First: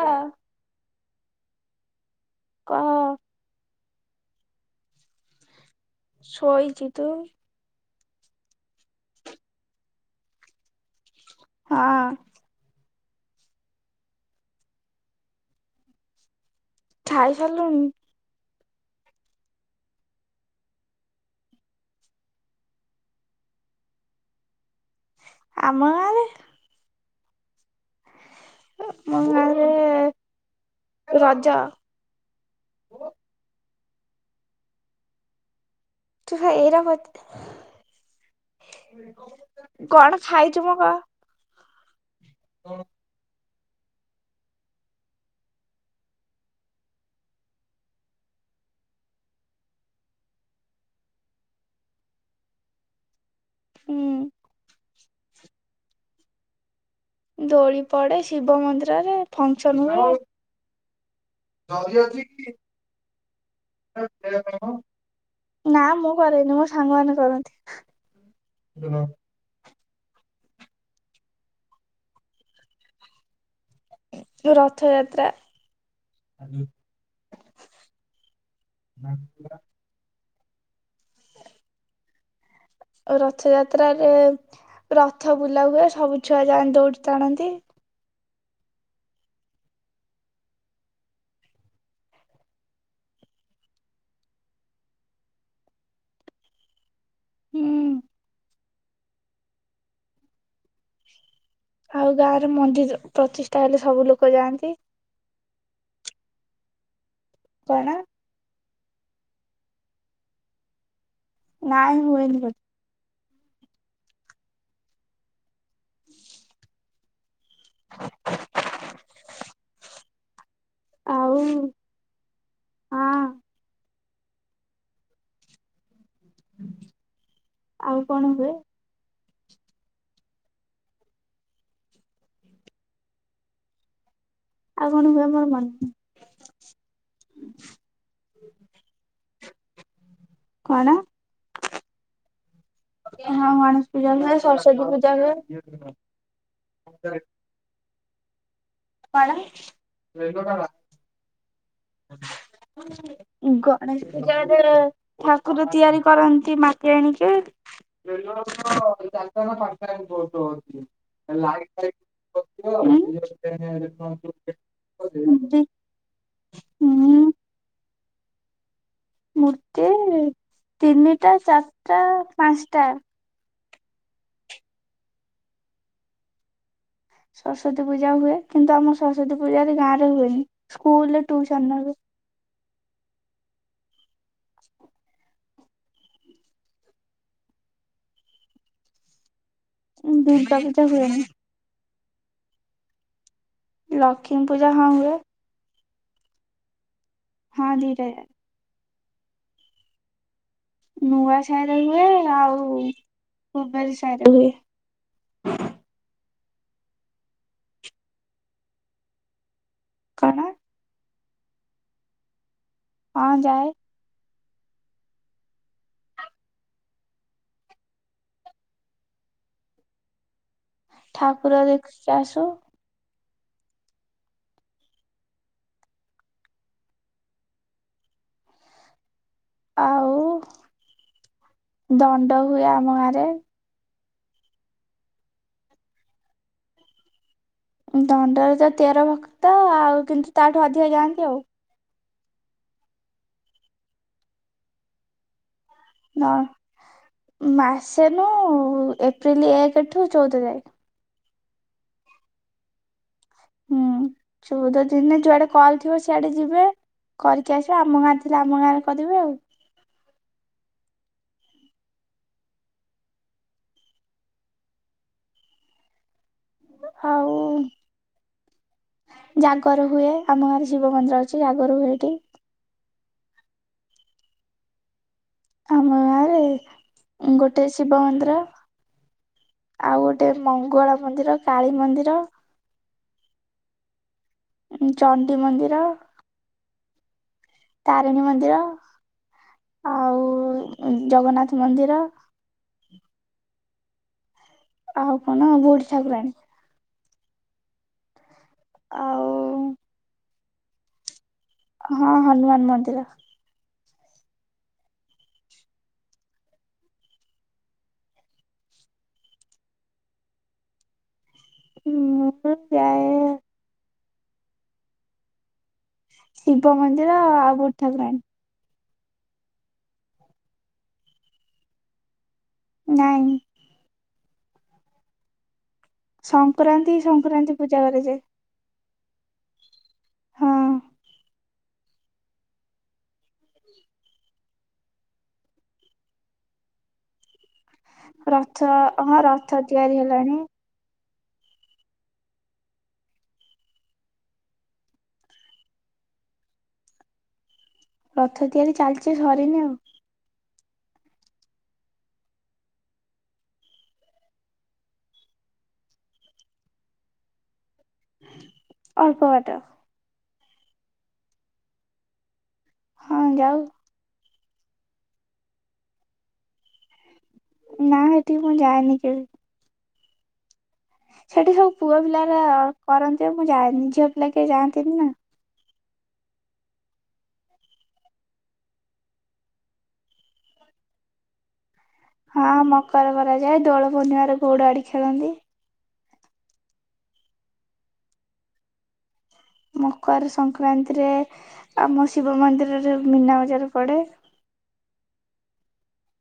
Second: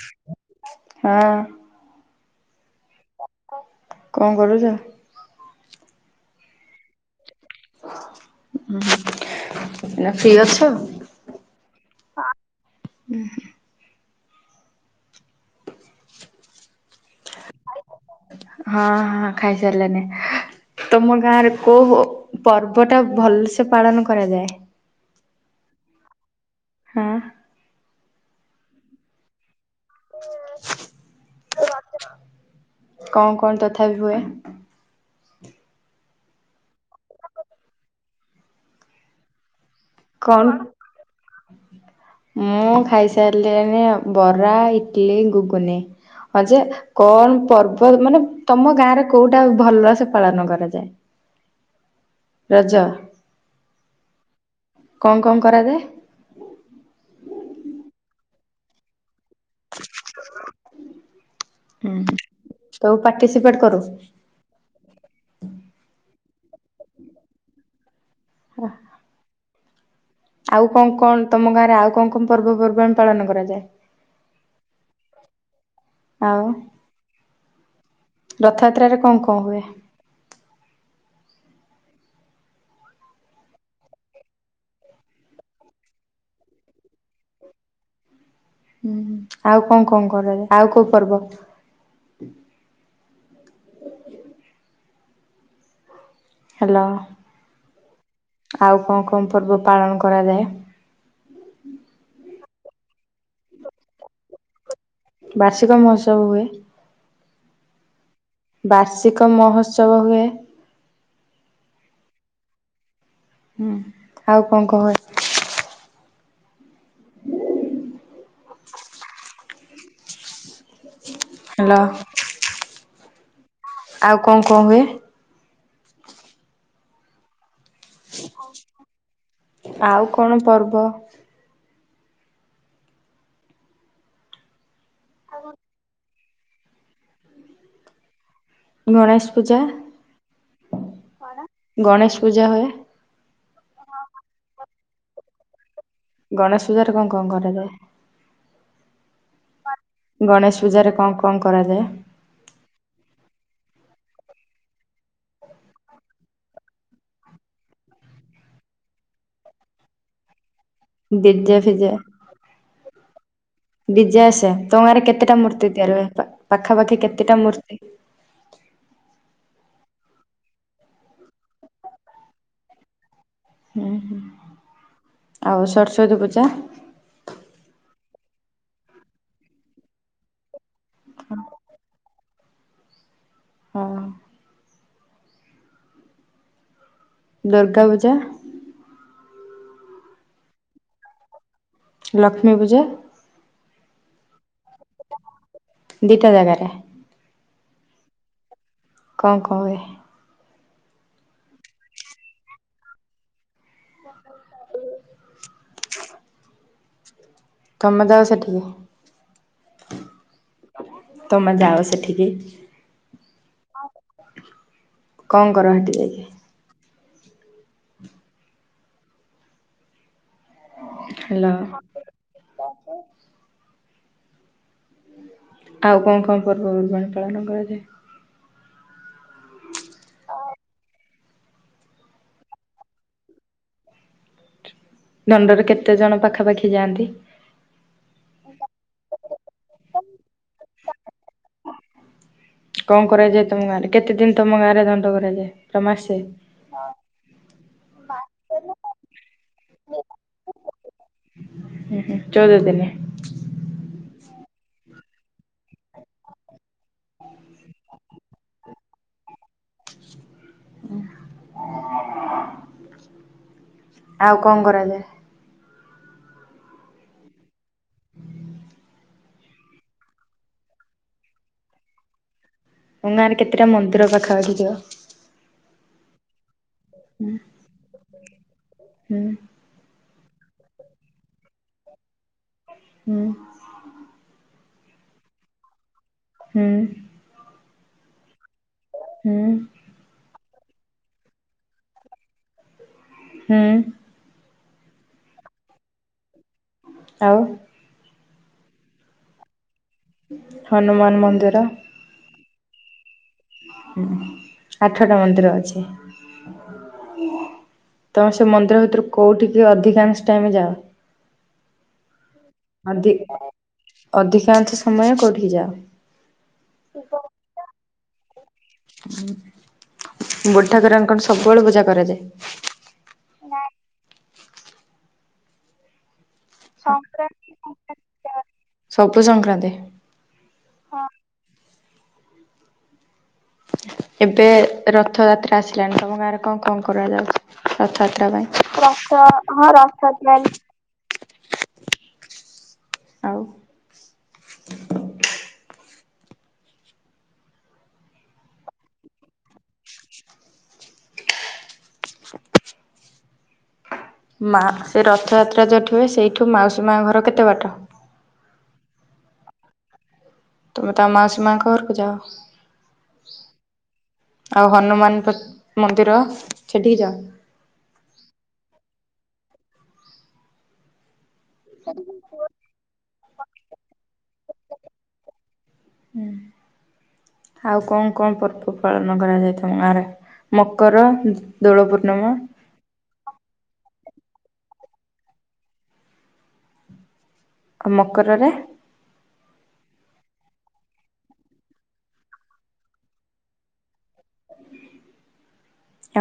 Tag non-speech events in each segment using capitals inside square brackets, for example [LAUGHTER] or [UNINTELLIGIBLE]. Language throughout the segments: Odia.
ହଁ। [INAUDIBLE] ହଁ। କହ। କଣ କରୁଛ? ସୋଇଚି ତ। ଉଁ ହୁଁ ଏଇନା ଫ୍ରି ଅଛ? ହଁ। ଖାଇ ସାରିଲଣି? ହଁ ହଁ ଖାଇ ସାରିଲିନି। ତମ ଗାଁ ରେ କୋଉ ପର୍ବ ଟା ଭଲସେ ପାଳନ କରାଯାଏ। ଆମଗାଁରେ ହଁ। ମୋ ଗାଁରେ ରଜ। କଣ କଣ ତଥାପି ହୁଏ? ତୁ ଏଇରା ମତେ କଣ ଖାଇଛୁ ମ କହ? ମୁଁ ଖାଇସାରିଲିଣି ବରା ଇଟଲିି ଗୁଗୁନି। ହଁ ଯେ କଣ ପର୍ବ ମାନେ ତମ ଗାଁରେ କୋଉଟା ଭଲସେ ପାଳନ କରାଯାଏ? ରଜ। ହୁଁ। କଣ କଣ କରାଯାଏ? ଦୋଳି ପଡେ ଶିବ ମନ୍ଦିରରେ ଫଙ୍କସନ ହୁଏ। ହୁଁ ଜରି ଅଛି କି [INAUDIBLE] ତୁ ପାର୍ଟିସିପେଟ୍ କରୁ? ନା ମୁଁ କରେନି ମୋ ସାଙ୍ଗ ମାନେ କରନ୍ତି। ହ ଆଉ କଣ କଣ ତମ ଗାଁରେ ଆଉ କଣ କଣ ପର୍ବପର୍ବାଣିୀ ପାଳନ କରାଯାଏ। ଜଉ ରଥଯାତ୍ରା। ଆଉ? ରଥଯାତ୍ରାରେ କଣ କଣ ହୁଏ? ରଥଯାତ୍ରାରେ ରଥ ବୁଲାହୁଏ ସବୁ ଛୁଆଯାନ୍ତି ଦୌଡ଼ି ଟାଣନ୍ତି। ହୁଁ ଆଉ କଣ କଣ କରାଜାଏ ଆଉ କଉ ପର୍ବ? ହ୍ୟାଲୋ। ହୁଁ। ଆଉ କଣ କଣ ପର୍ବ ପାଳନ କରାଯାଏ? ଆଉ ଗାଁରେ ମନ୍ଦିର ପ୍ରତିଷ୍ଠା ହେଲେ ସବୁ ଲୋକ ଯାଆନ୍ତି। ବାର୍ଷିକ ମହୋତ୍ସବ ହୁଏ। କଣ? ବାର୍ଷିକ ମହୋତ୍ସବ ହୁଏ। ନାଇଁ ହୁଏନି [UNINTELLIGIBLE] ହୁଁ ଆଉ କଣ କହ? ଆଉ ହ୍ୟାଲୋ। ହଁ ଆଉ କଣ କଣ ହୁଏ? ଆଉ କଣ ହୁଏ? ଆଉ କଣ ପର୍ବ ଆଉ କଣ ହୁଏ ମୋର ମନେ ଗଣେଶ ପୂଜା କଣ ଗଣେଶ ପୂଜା ହୁଏ। ହଁ ଗଣେଶ ପୂଜା ହୁଏ ସରସ୍ଵତୀ ପୂଜା ହୁଏ। ଗଣେଶ ପୂଜାରେ କଣ କଣ କରାଯାଏ? କଣ? ଗଣେଶ ପୂଜା ରେ କଣ କଣ କରାଯାଏ? ହ ଗଣେଶ ପୂଜାରେ ଠାକୁର ତିଆରି କରନ୍ତି ମାଟି ଆଣିକି। [UNINTELLIGIBLE] ଲାଇଟ ଡିଜେ ଫିଜେ ଫାଇଟ୍ କରୁଥିବ ଡିଜେ ଆସେ ତମ ଗାଁରେ ରେ କେତେଟା ମୂର୍ତ୍ତି ତିଆରି ହୁଏ ପାଖାପାଖି ହୁଁ କେତେଟା ମୂର୍ତ୍ତି? ମୂର୍ତ୍ତି ତିନିଟା ଚାରିଟା ପାଞ୍ଚଟା। ହୁଁ ହୁଁ ଆଉ ସରସ୍ଵତୀ ପୂଜା? ସରସ୍ଵତୀ ପୂଜା ହୁଏ କିନ୍ତୁ ଆମର ସରସ୍ଵତୀ ପୂଜା ଗାଁରେ ହୁଏନି ସ୍କୁଲରେ ଟୁସନରେ ହୁଏ। ହଁ। ଦୁର୍ଗା ପୂଜା ଦୁର୍ଗା ପୂଜା ହୁଏନି। ଲକ୍ଷ୍ମୀ ପୂଜା? ଲକ୍ଷ୍ମୀ ପୂଜା ହଁ ହୁଏ। ଦିଇଟା ଜାଗାରେ। ହଁ ଦିଟା ଜାଗା। କଁ କଣ ହୁଏ? ନୂଆ ସାହିରେ ହୁଏ ଆଉ କୁବେରୀ ସାହିରେ ହୁଏ। ତମେ ଯାଅ ସେଠିକି? କଣ? ତମେ ଯାଅ ସେଠିକି? ହଁ ଯାଏ। କଣ କର ହେଟି ଯାଇକି? ହ୍ୟାଲୋ ଠାକୁର ଦେଖିକି ଆସୁ। ଆଉ କଣ କଣ ପର୍ବପର୍ବାଣି ପାଳନ କରାଯାଏ? ଆଉ ଦଣ୍ଡ ହୁଏ ଆମ ଗାଁରେ। ଦଣ୍ଡରେ କେତେ ଜଣ ପାଖାପାଖି ଯାଆନ୍ତି? ଦଣ୍ଡରେ ତ ତେର ଭକ୍ତ ଆଉ କିନ୍ତୁ ତାଠୁ ଅଧିକା ଯାଆନ୍ତି ଆଉ। କଣ କରାଯାଏ ତମ ଗାଁରେ କେତେ ଦିନ ତମ ଗାଁରେ ଦଣ୍ଡ କରାଯାଏ? ପୁରା ମାସେ? ନ ମାସେ ନୁ ଏପ୍ରିଲ ଏକଠୁ ଚଉଦ ଯାଏ। ହୁଁ ହୁଁ ଚଉଦ ଦିନି। ହୁଁ ଚଉଦ ଦିନ ଯୋଆଡେ କଲ୍ ଥିବ ସିଆଡେ ଯିବେ। କରିକି ଆସିବେ ଆମ ଗାଁରେ ଥିଲେ ଆମ ଗାଁରେ କରିବେ ଆଉ। [INAUDIBLE] ଆଉ କଣ କରାଯାଏ? ଆଉ। ଜାଗର ହୁଏ ଆମ ଗାଁରେ ଶିବ ମନ୍ଦିର ଅଛି ଜାଗର ସେଇଠି। ତମ ଗାଁରେ କେତିଟା ମନ୍ଦିର ପାଖାପାଖି ଥିବ? ଆମ ଗାଁରେ ହୁଁ ଉଁ ଗୋଟେ ଶିବ ମନ୍ଦିର ହୁଁ। ଆଉ ଗୋଟେ ମଙ୍ଗଳା ମନ୍ଦିର କାଳୀ ମନ୍ଦିର ହୁଁ। ଚଣ୍ଡୀ ମନ୍ଦିର ହୁଁ। ତାରିଣୀ ମନ୍ଦିର। ହୁଁ। ଆଉ ଜଗନ୍ନାଥ୍ ମନ୍ଦିର ହୁଁ। ଆଉ କଣ ବୁଢ଼ୀ ଠାକୁରାଣୀ। ଆଉ। ଆଉ ହନୁମାନ୍ ମନ୍ଦିର। ହଁ ହନୁମାନ୍ ମନ୍ଦିର। ହୁଁ ଆଠଟା ମନ୍ଦିର ଅଛି। ତମେ ସେ ମନ୍ଦିର ଭିତରୁ କୋଉଠିକି ଅଧିକାଂଶ୍ ଟାଇମ୍ ଯାଅ? ମୁଁ ଯାଏ ଅଧି-ଅଧିକାଂଶ ସମୟ କୋଉଠି ଯାଅ? ଶିବ ମନ୍ଦିର ଆଉ ବୁଢ଼ୀ ଠାକୁରାଣୀ। ବୁଢ଼ୀ ଠାକୁରାଣୀ କଣ ସବୁବେଳେ ପୂଜା କରାଯାଏ? ନାଇଁ। ସଂକ୍ରାନ୍ତି କି ସଂକ୍ରାନ୍ତି ପୂଜା କରାଯାଏ। ସବୁ ସଂକ୍ରାନ୍ତି। ହଁ ଏବେ ରଥଯାତ୍ରା ଆସିଲାଣିି ତମ ଗାଁରେ କଣ, କଣ କରାଯାଉଛି। ରଥ ଯାତ୍ରା ପାଇଁ ରଥ ହଁ ରଥ ତିଆରି ହେଲାଣି ଆଉ ରଥ ତିଆରି ଚାଲିଛି ସରିନି ଆଉ। ହ ମା ସେ ରଥଯାତ୍ରା ଯେଉଁଠିୁ ହୁଏ ସେଇଠୁ ମାଉସୀ ମା ଘର କେତେ ବାଟ? ଅଳ୍ପ ବାଟ। ତୁମେ ତା ମାଉସୀ ମାଆଙ୍କ ଘରକୁ ଯାଅ ହଁ ଯାଉ। ଆଉ ହନୁମାନ ପ୍ ତ୍ ମନ୍ଦିର ସେଠିକି ଯାଅ। ନା ହେଠିକି ମୁଁ ଯାଏନି କେବେ। ସେଇଠି ସବୁ ପୁଅ ପିଲାରା କରନ୍ତି ମୁଁ ଯାଏନି ଝିଅ ପିଲା କେହି ଯାଆନ୍ତିନି ନା। ହୁଁ ଆଉ କଣ କଣ ପର୍ବ ପାଳନ କରାଯାଏ। ତମ ଗାଁରେ। ମକର ଦୋଳପୂର୍ଣ୍ଣମା ହଁ ମକର କରାଯାଏ। ଦୋଳ ପୂର୍ଣ୍ଣିମରେ ଗୋଉଡ଼ ବାଡି଼ ଖେଳନ୍ତି। ଆଉ ମକରରେ ମକର୍ ସଂକ୍ରାନ୍ତିରେ ଆମ ଶିବ ମନ୍ଦିରରେ ମୀନା ବଜାର ପଡ଼େ।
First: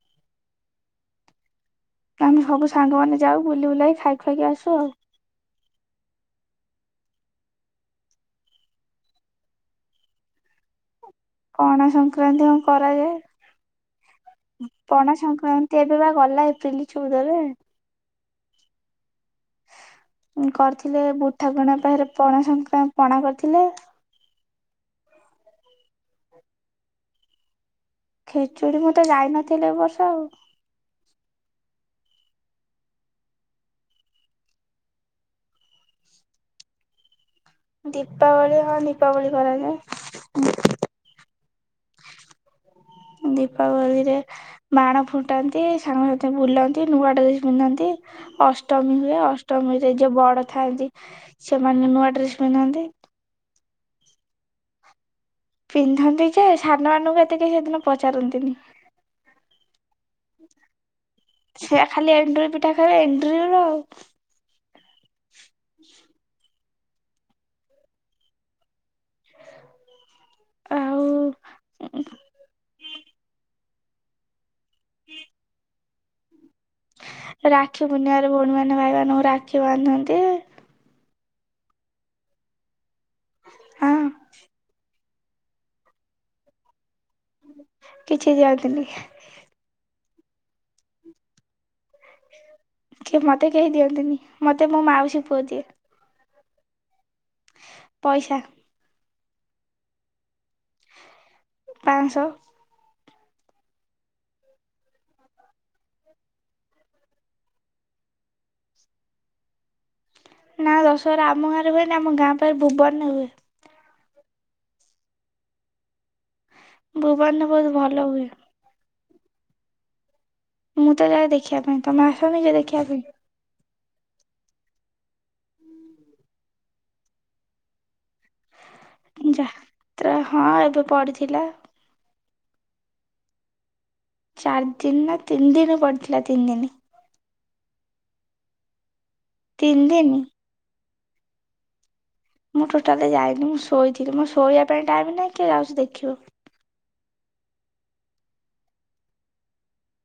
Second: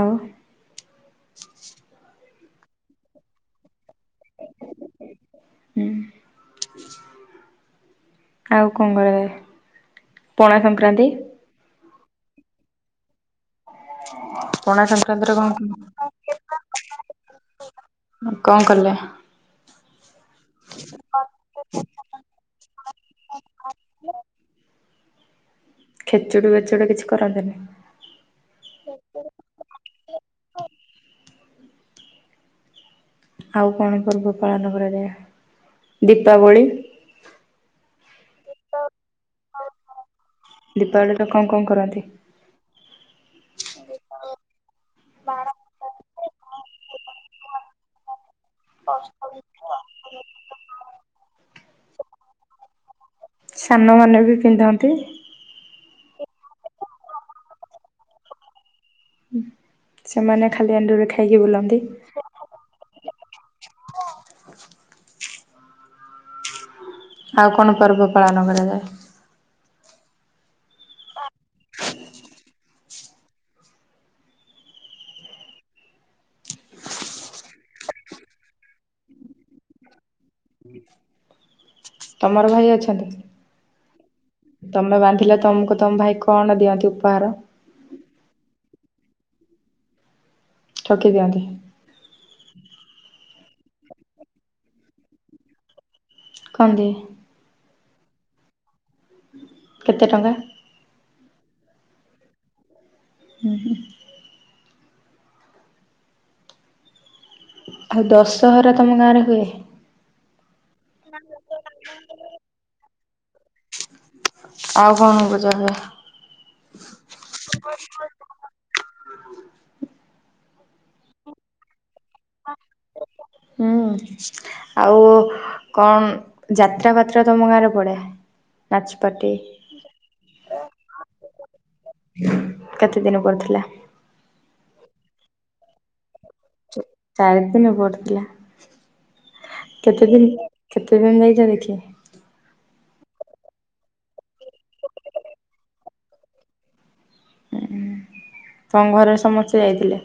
ଆଉ। ଆମେ ସବୁ ସାଙ୍ଗମାନେ ଯାଉ ବୁଲି ବୁଲାଇକି ଖାଇ ଖଆାଇକି ଆସୁ ଆଉ। ହୁଁ। ଆଉ କଣ କରାଯାଏ ପଣା ସଂକ୍ରାନ୍ତି ପଣା ସଂକ୍ରାନ୍ତି ହଁ କରାଯାଏ। ପଣା ସଂକ୍ରାନ୍ତିରେ କଣ ସଂକ୍ରାନ୍ତି ଏବେ ବା ଗଲା ଏପ୍ରିଲି ଚଉଦରେ। କଅଣ କଲେ କରିଥିଲେ ବୁଠାକୁରାଣୀଙ୍କ ପାଖରେ ପଣା ସଂକ୍ରାନ୍ତି ପଣା କରିଥିଲେ। ଖେଚୁଡ଼ି ବେଚୁଡ଼ି କିଛି କରନ୍ତିନି? ଖେଚୁଡ଼ି ମୁଁ ତ ଯାଇନଥିଲି ଏବର୍ଷ ଆଉ। ଆଉ କଣ ପର୍ବ ପାଳନ କରାଯାଏ। ଦୀପାବଳି? ଦୀପାବଳି ହଁ ଦୀପାବଳି କରାଯାଏ। ଦୀପାବଳିରେ କଣ୍ କଣ୍ କରନ୍ତି? ଦୀପାବଳିରେ ବାଣ ଫୁଟାନ୍ତି ସାଙ୍ଗସାଥି ବୁଲନ୍ତି ନୂଆ ଡ୍ରେସ୍ ପିନ୍ଧନ୍ତି। ଅଷ୍ଟମୀ ହୁଏ ଅଷ୍ଟମୀ ରେ ଯଉ ବଡ ଥାଆନ୍ତି ସେମାନେ ନୂଆ ଡ୍ରେସ୍ ପିନ୍ଧନ୍ତି। ସାନ ମାନେ ବି ପିନ୍ଧନ୍ତି। ପିନ୍ଧନ୍ତି ଯେ ସାନ ମାନଙ୍କୁ ଏତେ କେହି ହେଦିନ ପଚାରନ୍ତିନି। ସେମାନେ ଖାଲି ଏଣ୍ଡୁରି ଖାଇକି ବୁଲନ୍ତି। ସେ ଖାଲି ଏଣ୍ଡୁରି ପି ଏଟା ଖାଲି ଏଣ୍ଡୁ୍ରି ଆଉ। [INAUDIBLE] ଆଉ କଣ ପର୍ବ ପାଳନ କରାଯାଏ? ଆଉ ଉଁ - ହୁଁ ରାକ୍ଷୀ ପୂର୍ଣ୍ଣିମାରେ ଭଉଣୀ ମାନ ଭାଇମାନଙ୍କୁ ରାକ୍ଷୀ ବାନ୍ଧନ୍ତି। ହୁଁ ତମର ଭାଇ ଅଛନ୍ତି? ହଁ। ତମେ ବାନ୍ଧିଲେ ତମକୁ ତମ ଭାଇ କଣ ଦିଅନ୍ତି ଉପହାର। କିଛି ଦିଅନ୍ତିନି। ଠକି ଦିଅନ୍ତି। କିଏ ମତେ କେହି ଦିଅନ୍ତିନି ମତେ ମୋ ମାଉସୀ ପୁଅ ଦିଏ। କଣ୍ ଦିଏ? ପଇସା। କେତେ ଟଙ୍କା? ପାଁ ସ। ହୁଁ ହୁଁ। ଆଉ ଦଶହରା ତମ ଗାଁରେ ହୁଏ? ନା ଦଶହରା ଆମ ଗାଁରେ ହୁଏନି ଆମ ଗାଁ ପାଖେ ଭୁବନରେ ହୁଏ। ଆଉ କଣ ପଚାର୍ ଦିଅ? ଭୁବନରେ ବହୁତ୍ ଭଲ ହୁଏ। ମୁଁ ତ ଯାଏ ଦେଖିବା ପାଇଁ ତମେ ଆସନି କି ଦେଖିବା ପାଇଁ? ହୁଁ। ଆଉ କଣ୍ ଯାତ୍ରା ଫାତ୍ରା ତମ ଗାଁ ରେ ପଡେ ନାଚ୍ ଯା ତ୍ରା ହଁ ଏବେ ପଡିଥିଲା। କେତେ ଦିନ ପଡ଼ିଥିଲା? ଚାରି ଦିନି ନା ତିନି ଦିନି ପଡିଥିଲା ତିନ୍ ଦିନି। ଚାରି ଦିନ ପଡ଼ିଥିଲା ତିନି କେତେ ଦିନ। ଦିନ୍ କେତେ ଦିନ୍ ଯାଇଚ ଦେଖିବା ମୁଁ ଟୋଟାଲି ଯାଇନି ମୁଁ ଶୋଇଥିଲି ମୁଁ ଶୋଇବା ପାଇଁ ଟାଇମ୍ ନାହିଁ କିଏ ଯାଉଚି ଦେଖିବାକୁ। ହୁଁ ତମ ଘର ର ସମସ୍ତେ ଯାଇଥିଲେ?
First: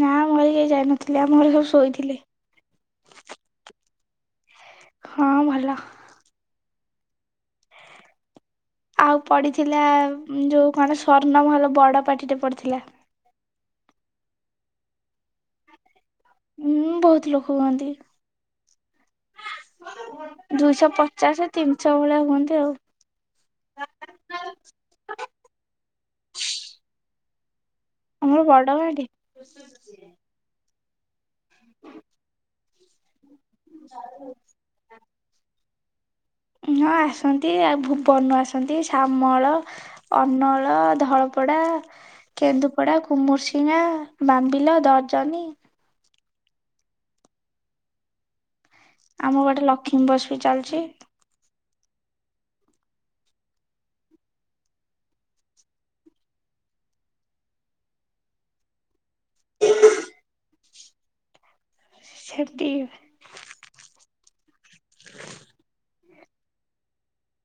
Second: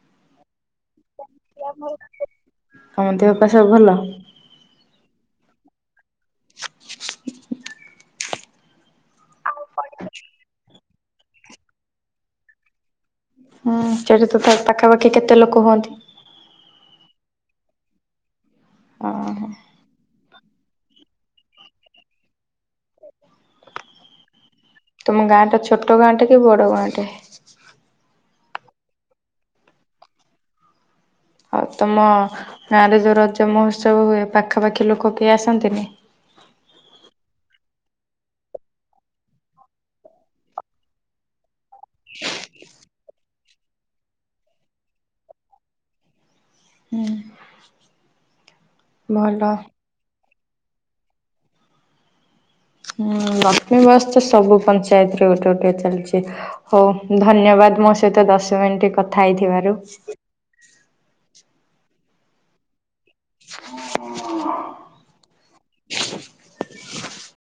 ନା ଆମ ଘରେ କେହି ଯାଇନଥିଲେ ଆମ ଘରେ ସବୁ ଶୋଇଥିଲେ। ତମ ଦେହ ପା ସବୁ ଭଲ? ହଁ ଭଲ। ଆଉ ପଡିଥିଲା ଯଉ କଣ ସ୍ଵର୍ଣ୍ଣମହଲ ବଡ ପାଟି ଟେ ପଡିଥିଲା। ହଁ [UNINTELLIGIBLE] ତ ପାଖାପାଖି କେତେ ଲୋକ ହୁଅନ୍ତି? ହୁଁ ବହୁତ୍ ଲୋକ ହୁଅନ୍ତି। ଓହୋ। ଦୁଇଶହ ପଚାଶେ, ତିନିଶହ ଭଳିଆ ହୁଅନ୍ତି ଆଉ। ତୁମ ଗାଁ ଟା ଛୋଟ ଗାଁ ଟେ କି ବଡ଼ ଗାଁ ଟେ? ଆମର ବଡ ଗାଁ ଟେ। [INAUDIBLE] ଆଉ ତମ ଗାଁରେ ଯୋଉ ରଜ ମହୋତ୍ସବ ହୁଏ ପାଖାପାଖି ଲୋକ କେହି ଆସନ୍ତିନି? ହଁ ଆସନ୍ତି ଆଉ ଭୁବନ ରୁ ଆସନ୍ତି ଶାମଳ ଅନଳ, ଧଳପଡ଼ା କେନ୍ଦୁପଡ଼ା, କୁମୁରସିଙ୍ଘା, ବାମ୍ବିଲା, ଦର୍ଜନୀ। ହୁଁ। ଆମ ପଟେ ଲକ୍ଷ୍ମୀ ବସ୍ ବି ଚାଲିଛି। ହୁଁ ଲକ୍ଷ୍ମୀ ବସ୍ ତ ସବୁ ପଞ୍ଚାୟତରେ ଗୋଟେ ଗୋଟେ ଚାଲିଛି। ହଉ ଧନ୍ୟବାଦ ମୋ ସହିତ ଦଶ ମିନିଟ କଥା ହେଇଥିବାରୁ। [UNINTELLIGIBLE] [INAUDIBLE]